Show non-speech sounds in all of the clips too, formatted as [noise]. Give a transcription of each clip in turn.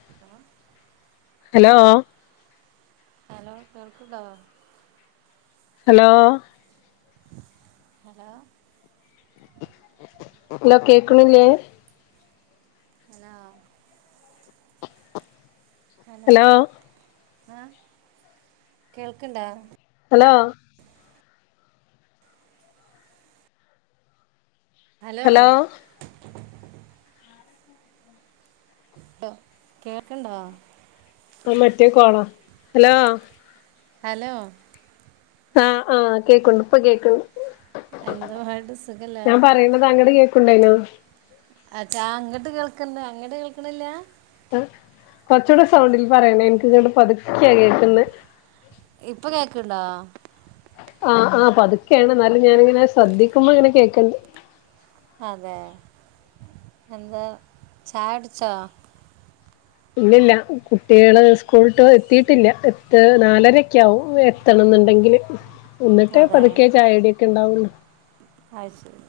[unintelligible] Hello? Hello കേൾക്കണ്ടോ? Hello? Hello? ല കേക്കണില്ലേ? ഹലോ? ഹലോ ആഹ കേൾക്കണ്ടാ? ഹലോ? ഹലോ? ഹലോ കേൾക്കണ്ടോ? ആ മറ്റേ കോള ഹലോ? ഹലോ? ആഹ് ആഹ് കേക്കുണ്ട് ഇപ്പൊ കേൾക്കണ്ട്. എന്തു പാട് സുഖല്ലേ ഞാൻ പറയുന്നത് അങ്ങട് കേക്കുണ്ടായിനോ? അച്ചാ അങ്ങോട്ട് കേൾക്കണ്ട് അങ്ങോട്ട് കേൾക്കണില്ല? ആ കുറച്ചൂ സൗണ്ടിൽ പറയണേ എനിക്ക് ഇങ്ങ ണ്ട് പതുക്കിയാ കേൾക്കുന്നത്. ഇപ്പൊ കേക്കണ്ടോ? ആഹ ആ് പതുക്കെയാണ് എന്നാലും ഞാന് നല്ല ഞാനിനെ ശ്രദ്ിക്കുമ്പോ ഇങ്ങനെ കേൾക്കണ്ട്. അതെ എന്താ ചായടിച്ചോ ഇല്ലില്ല കുട്ടികള് സ്കൂളട്ട് എത്തിട്ടില്ല എത്ത് നാലരക്കെ ആകും എത്തണം എന്നുണ്ടെങ്കില്. ഒന്നിട്ടേ അതെ പതുക്കെ ചായകുടിക്കെ ഉണ്ടാവുള്ളൂ. അഹ് ശരി.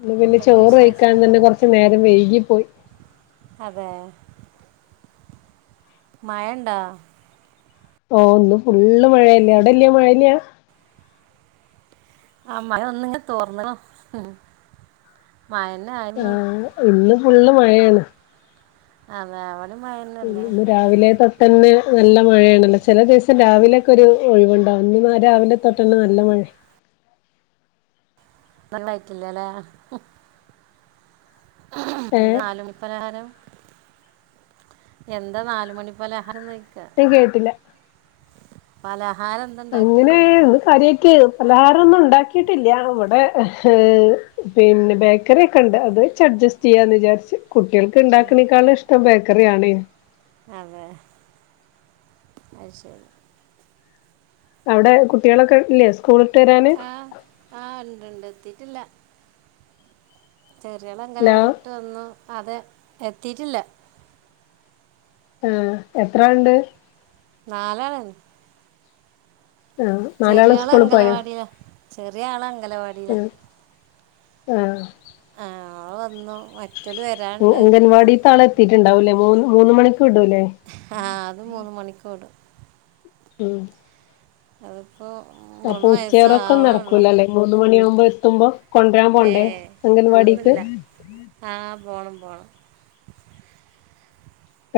ഒന്ന് പിന്നെ എന്തൊക്കെ ചോറ് കഴിക്കാൻ വിശേഷങ്ങള് തന്നെ കൊറച്ചു നേരം വൈകി പോയി. അതെ മായണ്ടാ ഓ ഒന്ന് ഫുള്ള് മഴയല്ലേ അവിടെല്ലയ മഴല്ലയാ. ആഹ് മഴ ഒന്നിങ്ങ് തോറ്ന്നപ്പോ മാഴെന്നെ ആയിരുന്നു ആഹ് ഇന്ന് ഫുള്ള് മഴയാണ് അതെ അവടിം മഴെന്നെല്ലേ ഇന്ന് രാവിലെ തൊട്ടന്നെ നല്ല മഴയാണല്ലോ ചെല ദിവസം രാവിലൊക്കൊര് ഒഴിവ്ണ്ടാവും ഇന്ന് രാവിലെ തൊട്ടന്നെ നല്ല മഴ നന്നായിട്ടില്ലലേ എന്താ ഏഹ് നാല് മണി പലഹാരം എന്താ നാല് മണി പലഹാരന്നോയിക്കാ [unintelligible] കേട്ടില്ല പലഹാരം എന്താ ഇണ്ടാക്കി അങ്ങനെ ചോയിക്ക ഇന്ന് കാര്യായിട്ട് പലഹാരൊന്നും ഉണ്ടാക്കീട്ടില്ല ഇവടെ പിന്നെ ബേക്കറിയൊക്കെണ്ട് അത് വെച്ച് അഡ്ജസ് റ്റെയ്യാന്ന് വിചാരിച്ച് കുട്ട്യേള്ക്ക് ആ, ഇണ്ടാക്കിനേക്കാളും ഇഷ്ടം ബേക്കറിയാണെ അതെ അത് ശരി അവിടെ കുട്ട്യേളൊക്കെ ഇല്ലേ സ്കൂള്ട്ട് വെരാന് ആഹ് ആഹ് ഇണ്ട്ണ്ട് എത്തിട്ടില്ല ചെറിയാള് ഹലോ അങ്കലവാടി വിട്ട് വന്നു അതെ എത്തിയിട്ടില്ല ആഹ് എത്രാള്ണ്ട് നാലാള്ൺ ആഹ് നാലാള് ചെറിയാള് സ്കൂള് പോയോ അംഗലവാടീലാ ചെറിയ ആള് അംഗലവാടീല ആഹ് ആഹ് അവള് വന്നു മറ്റൊല് വെ അംഗനവാടീത്തെ ആള് എത്തീട്ട്ണ്ടാവൂലേ മൂന്ന് മൂന്ന് മണിക്ക് വിടൂലെ ആഹ് അത് മൂന്ന് മണിക്ക് വിടും ഉം അത് അപ്പൊ ഉച്ചയൊറക്കൊന്നും നടക്കൂലല്ലേ മൂന്ന് മണിയാവുമ്പോ എത്തുമ്പോ കൊണ്ടരാൻ ഏ പോണ്ടേ അംഗൻവാടീക്ക് ആഹ് പോണം പോണം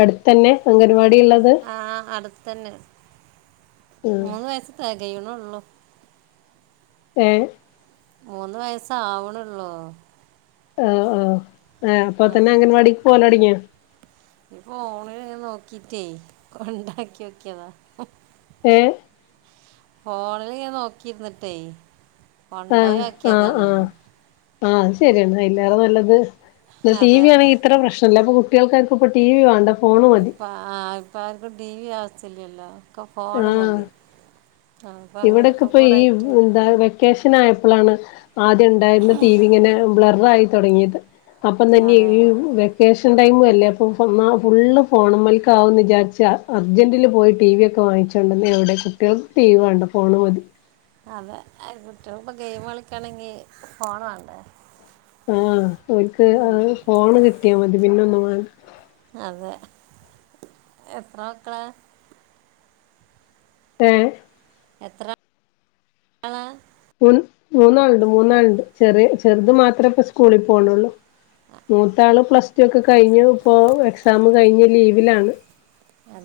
എട്ത്തെന്നെ അംഗൻവാടിള്ളത് ആഹ് അട്ത്തെന്നെ മൂന്ന് വയസ്സ്‌ തെകയ്ണോള്ളൂ ഏഹ് മൂന്ന് വയസ്സാവ്ണൊള്ളൂ ആഹ് ആഹ് ഇപ്പൊ ആ തന്നെ അംഗൻവാടിക്ക് പോവലൊട്ങ്യോ ഈ ഫോണില് ഇങ്ങനെ നോക്കീറ്റേ കൊണ്ടാക്ക്യോക്കിയതാ ഏഹ് ഫോണില് ഇങ്ങനെ നോക്കിയിര്ന്നിട്ടേ ആഹ് ആഹ് കൊണ്ടോയാക്കിയതാണ് ആഹ് ആഹ് അത് ശരിയാണ് അയിലാറെ നല്ലത് ഇത് അതെ ടിവി ആണെങ്കി ഇത്ര പ്രശ്നല്ല അപ്പ കു കുട്ട്യേള്ക്കാര്ക്കും ഇപ്പോ ടിവി വാണ്ട ഇപ്പ ആഹ് ഇപ്പാര്ക്കും ടിവി ആവ്സ്യല്ലല്ലോ ഒക്കെ ഫോണ് മതി അപ്പം ഇവിടൊക്കെ അങ്ങനെയൊക്കെ ഇപ്പ കൂടെ ഈ ആയിട്ട് എന്താ വെ ക്കേഷനായപ്പളാണ് ആദ്യണ്ടായിര്ന്ന ടിവി ഇങ്ങനെ ബ്ലററായി തൊടങ്ങിയത് അപ്പതന്നെ അതെ ഈ വെ ക്കേഷൻ ടൈമും അല്ലേ അപ്പം ഇന്നാ ഫുള്ള് ഫോണ്‌മല്ക്കാവുന്ന് വിചാരിച്ച് അർജന്റിൽ പോയി ടിവിയൊക്കെ വാങ്ങിച്ച് [unintelligible] എവടെ കുട്ട്യേള്ക്ക് ടിവി വേണ്ട ഫോണ് മതി അതെ കുട്ട്യേള്പ്പം ഗെയിമ് കളിക്കാണെങ്കി ഫോണ് വേണ്ടേ ആഹ ഒൽക്ക് ആ അതാണ് ഫോണ് കിട്ടിയാ മതി പിന്നെ ഒന്ന് വാണ്ട അതെ എത്ര മക്കളാ ഏഹ് എത്ര ള മ മൂന്നാളുണ്ട് മൂന്നാളുണ്ട് ചെറിയ ചെറുത് മാത്രമേ ഇപ്പ സ്കൂളിൽ പോണള്ളൂ മൂത്താള് പ്ലസ് ടു ഒക്കെ കഴിഞ്ഞു ഇപ്പോ എക്സാം കഴിഞ്ഞ് ലീവിലാണ്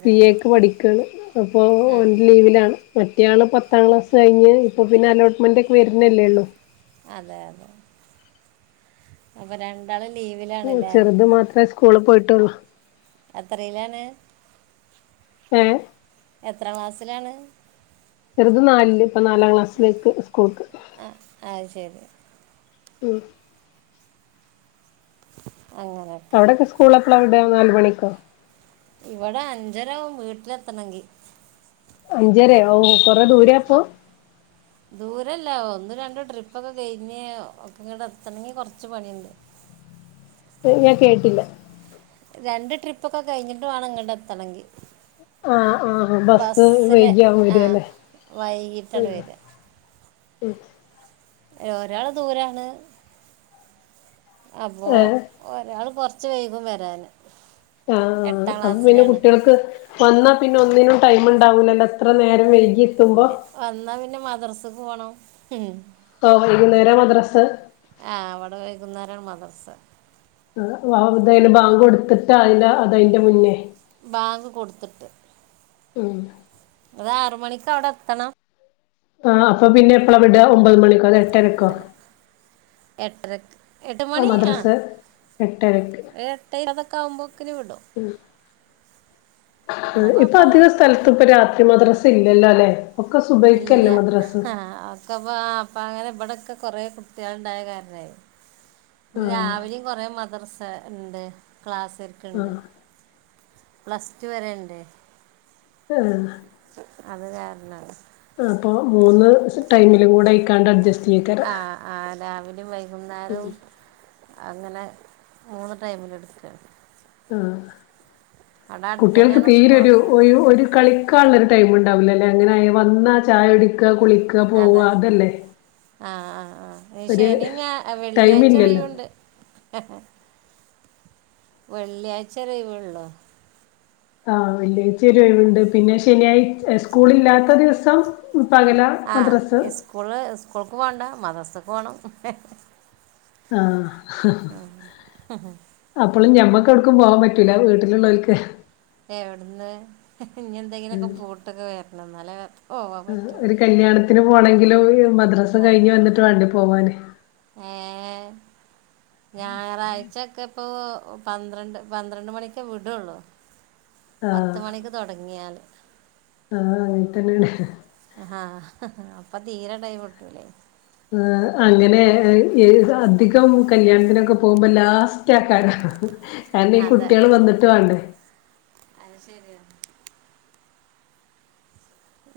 സി എക്ക് പഠിക്കയാണ് അപ്പൊ ആ ഒൻ ലീവിലാണ് മറ്റയാൾ പത്താം ക്ലാസ് കഴിഞ്ഞ് ഇപ്പോൾ പിന്നെ അലോട്ട്മെൻറ് ഒക്കെ വരുന്നല്ലേ ഉള്ളൂ അതെ അതെ അപ്പൊ രണ്ടാളും ലീവിലാണല്ലേ അത് മാത്രം സ്കൂ സ്കൂളിൽ പോയിട്ടുള്ളൂ എത്രയിലാണ് ഏഹ് എത്രാം ക്ലാസിലാണ് ചെറ്ത് നാലില് ഇപ്പൊ നാലാം ക്ലാസ്സിലേക്ക് സ്കൂൾക്ക് ആ ആ ശരി ഉം അങ്ങനെ അവിടൊക്കെ സ്കൂളെപ്പളാ വിടാ നാല് മണിക്കോ ഇവിടെ അഞ്ചരാവും വീട്ടിലെത്തണെങ്കി അഞ്ചരയോ കൊറേ ദൂരെയാപ്പൊ ദൂരെയല്ല ഒന്ന് രണ്ട് ട്രിപ്പൊക്കെ കഴിഞ്ഞ് ഒക്കെ ഇങ്ങ്ടെത്തണെങ്കി കൊറ്ച്ച് പണിയ്ണ്ട് ഏ ഞാൻ കേട്ടില്ല രണ്ട് ട്രിപ്പൊക്കെ കഴിഞ്ഞിട്ട് വാണം ഇങ്ങ്ട്ടെത്തണെങ്കി ആഹ് ആഹ് ബസ് ബസ്സിലെ വൈകിയാവും ആഹ് വരല്ലേ വൈകിട്ടാണ് വര്അ ഉം ഒരാള് ദൂരാണ് അപ്പൊ ഏ ഒരാള് കൊറച്ച് വൈകും വരാന് ആഹ് അപ്പൊ പിന്നെ കുട്ടിയൾക്ക് വന്നാപിന്നൊന്നിനും ടൈമ്ണ്ടാവൂലല്ലൊ എത്ര നേരം വൈകി എത്തുമ്പോ ഇല്ല വന്നാ പിന്നെ മദ്രസക്ക് പോണം ഉം പ്പൊ വൈകുന്നേരാ മദ്രസ ആഹ് ഇവ്ടെ വൈകുന്നേരാണ് മദ്റ്സ ആ [unintelligible] ബാങ്ക് കൊടുത്തിട്ടാ അല്ലാ അതയിന്റെ മുന്നേ ബാങ്ക് കൊട്ത്തിട്ട് അത് ആറ് മണിക്കവ്ടെത്തണം ആ അപ്പ പിന്നെപ്പളാ വിടാ ഒമ്പത് മണിക്കോ അതോ എട്ടര ല എട്ടരക്ക് എട്ട് ആ മണി മദ്രസ ആഹ് എട്ടരക്ക് ഒരെട്ടേഇരുപതൊക്കാകുംബോക്കിന് വിടും എന്നാലും ഇപ്പൊ കുഴപ്പമില്ല അധിക സ് സ്ഥലത്ത്പ്പ രാത്രി മദ്രസില്ലല്ലോല്ലെ ഒക്കെ സുബഹിക്കല്ലേ മദ്രസ്സ് അപ്പങ്ങനെ ഇവിടൊക്കെ കൊറേ കുട്ടികള്ണ്ടായ കാരണേ ഇത് ആഹ് രാവിലെയും കൊറേ മദ്രസ ഇണ്ട് ക്ലാസ്കാർക്ക്ണ്ട് ആഹ് പ്ലസ് ടു വരെയ്ണ്ട് ആഹ് അത് കാരണാണ് അപ്പൊ മൂന്ന് ടൈമിലും കൂടായിക്കാണ്ടഡ്ജസ്റ്റ് ആഹ് ആഹ് രാവിലിം വൈകുന്നേരും അങ്ങനെ മൂന്ന് ടൈമില്ട്ക്കാ. ആഹ് അവിടെ അടുത്ത് കുട്ട്യെൾക്ക് തന്നെയാണ് തീരൊരു സ്കൂളൊക്കെ ഒയു ഒരു കളി ക്കാള്ളൊരു ടൈമ്ണ്ടാവൂല്ലല്ലേ അങ്ങനായ വന്നാ ചായുടിക്ക കുളിക്ക പോവ അതല്ലേ ആഹ് ആഹ് ആഹ് എഹ് ഒരു ശനി ഞാ അ വെള്ളിയായ്‌ച്ചൊയ് ടൈമില്ലല്ലോ വ്ണ്ട്. വെള്ളിയാഴ്ചരൊയിവൊള്ളോ? ആഹ് വെള്ളിയാഴ്ച ഒരൊയ്വ്ണ്ട് പിന്നെ ശനിയാഴ് എഹ് സ്കൂളില്ലാത്ത ദിവസം പകല മദ്രസ് ആഹ് സ്കൂള് സ്കൂൾക്ക് പോണ്ട മദ്രസക്ക് പോണം. ആഹ് അപ്പളും ഞമ്മക്കൊട്ക്കും പോകാൻ പറ്റൂല വീട്ട്ല്ള്ളോൽക്ക് എവ്ട്ന്ന് ഇഞെന്തെങ്കിലൊക്കെ പൂട്ടൊക്കെ വെര്ണം ന്നാലെ ഉം ഒരു കല്യാണത്തിന് പോണെങ്കിലും മദ്രസ് കഴിഞ്ഞ് വന്ന്ട്ട് വാണ്ടേ പോവാന്. ഏഹ് ഞായറാഴ്ച്ചെക്കപ്പോ പന്ത്രണ്ട് പന്ത്രണ്ട് മണിക്കെ വിടൊള്ളൂ. ആഹ് പത്ത് മണിക്ക് തൊടങ്ങ്യാല് ആഹ് അങ്ങൻ തെന്നെ ആഹ് അപ്പ തീരെ ടൈമ്ട്ടൂല്ലെയ് ആഹ് അങ്ങനെ എഹ് ഏത്‌ അധികം കല്യാണത്തിനൊക്കെ പോവുമ്പ ലാസ് റ്റെക്കാരം കാരണം ഈ അതെ കുട്ട്യെള് വന്ന്ട്ട് വാണ്ടേ. അത് ശെര്യാണ്.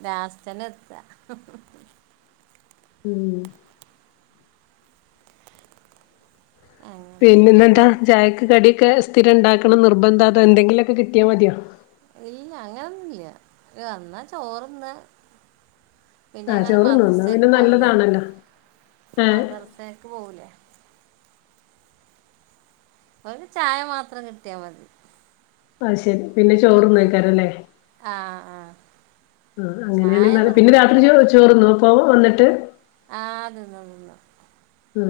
ലാസ്‌റ്റെന്നെത്താ ഉം അങ്ങനെ പിന്നെ എന്താ ഇന്നെന്താ ചായക്ക് കട്യക്കെ സ്ഥിരണ്ടാക്കണ നിർബന്ധതോ എന്തെങ്കിലൊക്കെ കിട്ട്യാമത്യോ. ഇല്ല അങ്ങനൊന്നുല്ല വന്നാ ചോറ്ന്നാ ആഹ് പിന്നങ്ങനെ ചോറ്ന്നു ന്നാ പിന്നെ മദ്രസേക്ക് പോവൂലേ നല്ലതാണല്ലോ ഏഹ് മദ്രസേക്ക് പോവൂലേ ഒരു ചായ മാത്രം കിട്ട്യാ മതി അയ് ശെരി പിന്നെ ചോറുന്ന്വേക്കാരല്ലേ ആഹ് ആഹ് ആഹ് അങ്ങനെണെ നല്ല പിന്നെ രാത്രി ചോ ചോറ്ന്നോ പ്പൊ വന്ന്ട്ട്. ആഹ് തിന്നും തിന്നും ഉം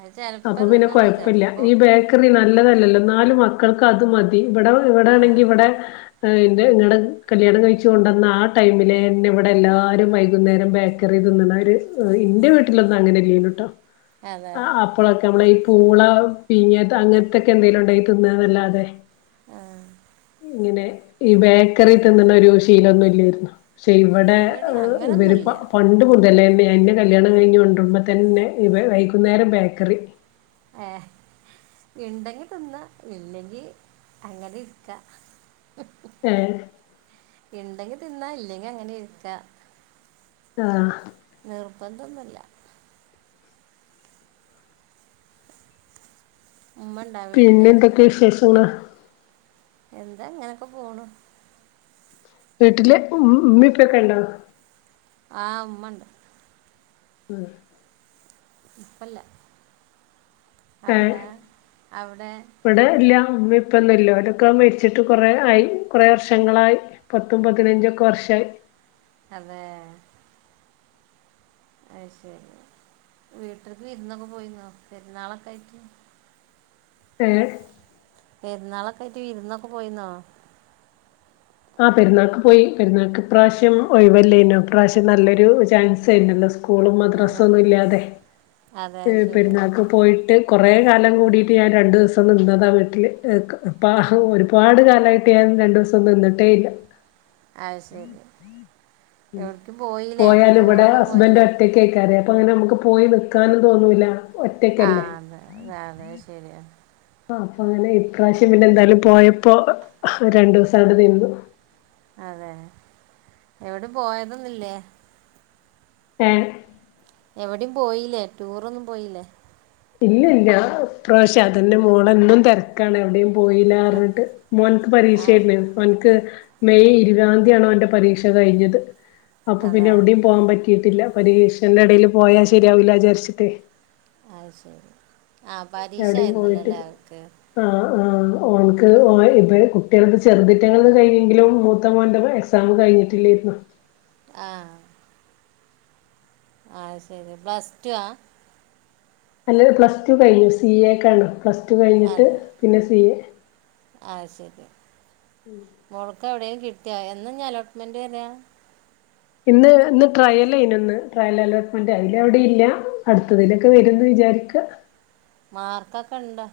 അത് ചിലപ്പോൾ അപ്പൊ പിന്നെ തിന്നുള്ളൂ കൊയപ്പല്ല ചിലപ്പോൾ ഈ ബേക്ക് റി നല്ലതല്ലല്ലോ ന്നാലും മക്കൾക്കത് മതി ഇബടെ ആ ഇവടാണെങ്കി ഇവടെ അയ്ന്റെ ഇവടെ കല്യാണം കഴിച്ച്കൊണ്ടന്ന ആ ടൈമില് എന്നെ വടെ എല്ലാരും വൈകുന്നേരം ബേക്ക ക്കറി തിന്നു ന്നാ ഒര് എഹ് ഇന്റെ വീട്ട്ലൊന്നും അങ്ങനൊന്നുല്ലാട്ടോ അതെ ആഹ് അപ്പ് പ്പോളൊക്കെ നമ്മള ഈ പൂള പിങ്ങ്യത് അങ്ങൻത്തെക്കെന്തെലുണ്ടാങ്കി തിന്നന്നല്ലാതെ ആഹ് ഇങ്ങനെ ഈ ബേക്കറി തിന്ന് ന്നൊരു ശീലൊന്നുല്ലേര്ന്നു. ക്ഷെ ഇവടെ ഇവിടെ എഹ് ഇവര് അങ്ങനൊന്നുമില്ല പ പണ്ട് മുതലേന്നെ എന്നെ കല്യാണം കഴിഞ്ഞ് കൊണ്ട്രുമ്പോ തന്നെ ഇവെ വൈകുന്നേരം ബേക്കറി ഏഹ് ഇണ്ടെങ്കി തിന്ന ഇല്ലെങ്കി അങ്ങനിര്ക്ക. ഏഹ് ഇണ്ടെങ്കി തിന്നാ ഇല്ലെങ്കി അങ്ങനിര്ക്ക. ആഹ് നിർബന്ധമൊന്നില്ല ഉമ്മൻ പിന്നെ എന്തൊക്കെയെ വിശേഷങ്ങള് എന്താ ഇങ്ങനെയൊക്കെ പോണു വീട്ടില് ഉം ഉമ്മേം ഉപ്പേക്കെണ്ടാ ആഹ് ഉമ്മണ്ട് ഉം ഇപ്പല്ല ഏ അവിടെ അവിടെ ഇവിടെ ഇല്യാ ഉമ്മേം ഇപ്പേന്നും ഇല്ല ഒരൊക്കെ മരിച്ചിട്ട് കൊറേ ആയി കൊറേ വർഷങ്ങളായി പത്തും പതിനഞ്ചൊക്കെ വർഷായി അതെ അയ് ശരി വീട്ടിൽക്ക് വിരുന്നൊക്കെ പോയിന്നോ പെരുന്നാളൊക്കെ ആയിറ്റ് ഏഹ് പെരുന്നാളൊക്കെ ആയിട്ട് വിരുന്നൊക്കെ പോയീന്നോ ആഹ് പെരുന്നാൾക്ക് പോയി പെരുന്നാൾക്ക് ഇപ്രാവശ്യം ഒഴിവില്ലേനു ഇപ്രാവശ്യം നല്ലൊരു ചാൻസ് ആയിരുന്നല്ലോ സ്കു സ്കൂളും അതെ മദ്രാസൊന്നും ഇല്ലാതെ അതെ പെ അത് ശരി പെരുന്നാക്ക് പോയിട്ട് കൊറേ കാലം കൂടിട്ട് ഞാൻ രണ്ടു ദിവസം നിന്നതാ വീട്ടില് ക്ക് ഇപ്പാ ഹ് ഓരും ഒരുപാട് കാലായിട്ട് ഞാൻ രണ്ടുസം നിന്നിട്ടേ ഇല്ല അയ് ശരി ഉം എവിടേക്കും പോയില്ലേ പോയാല് ഇവിടെ ടൂറൊന്നും ഹസ്ബന്റ് പോയില്ലേ ഒറ്റക്ക് എയ്ക്കരെ അപ്പോ അങ്ങനെ ഞമുക്ക് പോയി നിക്കാനും തോന്നൂല്ല ആ അതെ അതെ അഹ് ശരിയ ആ അപ്പൊ അങ്ങനെ ഇപ്രാവശ്യം പിന്നെ എന്തായാലും പോയപ്പോ രണ്ടു ദിവസം അവിടെ നിന്നു അതെ എവിടീം പോയതെന്നും ഇല്ലേ ഏ എവിടെയും പോയില്ലേ ടൂർ ഒന്നും പോയില്ലേ ഇല്ല ഇല്ല ഇപ്രവശ്യം അതിന്റെ മോളന്നും തരത്തി എവിടെയും പോയില്ല പറഞ്ഞിട്ട് മോ ന് ക്ക് ആ പരീക്ഷായിരുന്ന് അവന്ക്ക് മെയ് ഇരുപതാം തീയതിയാണ് അവന്റെ പരീക്ഷ കഴിഞ്ഞത് അപ്പൊ പിന്നെ അതെ എവിടെയും പോവാൻ പറ്റിയിട്ടില്ല പരീക്ഷന്റെ ഇടയിൽ പോയാ ശരിയാവില്ല വിചാരിച്ചിട്ട് അഹ് ശരി ആഹ് പരീക്ഷായിന്നല്ലല്ലേ അവക്ക് ആ ആ ഓനക്ക് ഓ ഇത് പറയുന്നത് ഇങ്ങനെ പറഞ്ഞു കൊണ്ട് പറഞ്ഞു കൊടുത്തു എന്നു കരുതി അവന് പറഞ്ഞു തരുന്നു കുട്ടികളുടെ ചെറുതെറ്റങ്ങലൂടെ കൈഞ്ഞെങ്കിലും മൂത്ത മോൻ്റെ എക്സാം പ്രതികരണം അറിയിക്കുന്നത്കെയ്ൻ പ്രതികരിച്ച് കഴിഞ്ഞെിലും മൂത്ത മൻ എക്സാം കഴിട്ടില്ലായിരുന്നു ആഹ് ആ ശരി പ്ലസ്ടു ആ അല്ല പ്ലസ് ടു കഴിഞ്ഞു സി എക്കാണ് പ്ലസ് ടു കഴിഞ്ഞിട്ട് പിന്നെ സി എ അഹ് ശരി ഉം മോൾക്ക് എവിടെ എങ്കിലും കിട്ടിയോ എന്നാഞ്ഞ് അലോട്ട്മെന്റ് വരാ ഇന്ന് ഇന്ന് ട്രയല ഇതിനൊന്ന് ട്രയൽ അലോട്ട്മെന്റ് അതിൽ എവിടെ ഇല്ല അടുത്തതിലൊക്കെ വരും ന്ന് വിചാരിക്ക മാർക്കൊക്കെ ഇണ്ടോ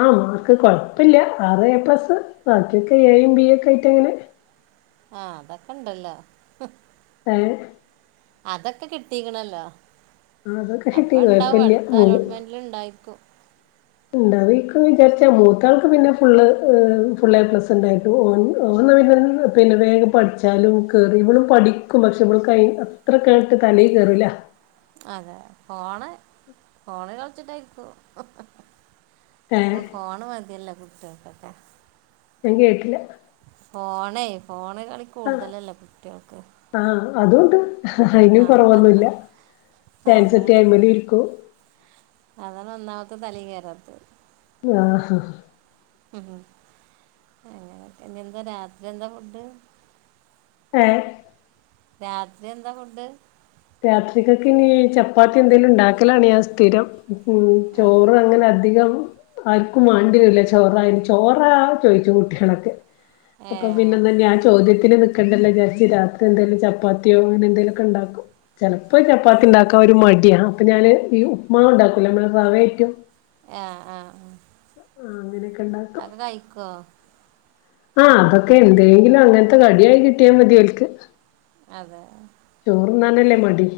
ആഹ് മാർക്ക് കൊഴപ്പമില്ല ആറ് എ പ്ലസ് ബാക്കിക്കെ എയും ബി എ ഒക്കെ ആയിട്ട് അങ്ങനെ ആഹ അതൊക്കെ ഇണ്ടല്ലോ ഏ അതൊക്കെ കിട്ടീക്കണല്ലോ അതൊക്കെ കിട്ടി അപ്പൊ ഉണ്ടാവും കുഴപ്പില്ല അടുത്ത അലോട്ട്മെന്റ് എല്ല ഇണ്ടായ്ക്കും ഉണ്ടാവെക്കുന്ന് വിചാരിച്ച മൂത്താൾക്ക് പിന്നെ ഫുള് ഹെ ഫുള് ഏപസ്ണ്ടായിട്ടു ഓൻ ഓന്നപിന്നെ നി പിന്നെ വേഗം പഠിച്ചാലും കയറി ഇവളും പഠിക്കും പക്ഷെ ഇവൾ ക അത്ര കേട്ട് തലൽ കയറില്ല അതെ ഫോണ് ഫോണിൽ കളച്ചിട്ടായിരിക്കു ഏഹ് ഇപ്പൊ ഫോണ് മതിയല്ലോ കുട്ടികൾക്കൊക്കെ ഞാൻ കേട്ടില്ല ഫോണ ഫോണ് കളി ആഹ കൂടുതലല്ലേ കുട്ടികൾക്ക് ആഹ അതുണ്ട് ആ അയിനും കൊറവൊന്നുല്ല ചാൻസ് കിട്ട അതാണ് ആയിമലും ഇരിക്കും അതാണ് ഒന്നാമത്തെ തലിൽ കെറാത്ത് ആഹഹാ ഉ ഉ അങ്ങനെ എന്താ രാത്രി എന്താ ഫുഡ് ഏ രാത്രി എന്താ ഫുഡ് രാത്രിക്കൊക്ക് ഇനി ചപ്പാത്തി എന്തെങ്കലും ഇണ്ടാക്കലാണ് ഞാൻ സ്ഥിരം ഉ ആ ചോറ് അങ്ങനെ അധികം ആർക്കും വണ്ടിരെല്ല ചോറ അതിന് ചോറ ചോയിച്ചു കുട്ടികളൊക്കെ ഏ അപ്പൊ പിന്നെന്നെ ഞാൻ ചോദ്യത്തിന് നിൽക്കണ്ടല്ലോ ചാച്ചി രാത്രി എന്തെലും ചപ്പാത്തിയോ അങ്ങനെ എന്തേലുമൊക്കെ ഇണ്ടാക്കും ചെൽപ്പോ ചപ്പാത്തി ഇണ്ടാക്കാ ഒരു മടിയ അപ്പൊ ഞാൻ ഈ ഉപ്പ്മാവ് ഉണ്ടാക്കൂല നമ്മൾ റാവെറ്റും ആഹ ആഹ ആഹ് അങ്ങനെയൊക്കെ ആഹ ഉണ്ടാക്കും അഹക്കോകഴിക്കോ ആഹ് അതൊക്കെ എന്തെങ്കിലും അങ്ങനത്തെ കടിയായി കിട്ടിയാൽ മതിയല്ക്ക് അതെ ചോർ നാനല്ലേ മടി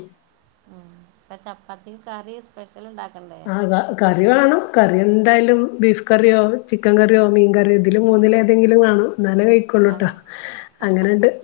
ഉം അപ്പ ചപ്പാത്തിക്ക് കറി സ്പെഷ്യൽ ഇണ്ടാക്കേണ്ടേ ആഹ് കറി വാണം കറി എന്തായാലും ബീഫ് കറിയോ ചിക്കൻ കറിയോ മീൻ കറിയോ ഇതില് മൂന്നിലേതെങ്കിലും വാണൊ ന്നലേ കഴിക്കൊള്ളൂട്ടാ അതെ അങ്ങനെണ്ട്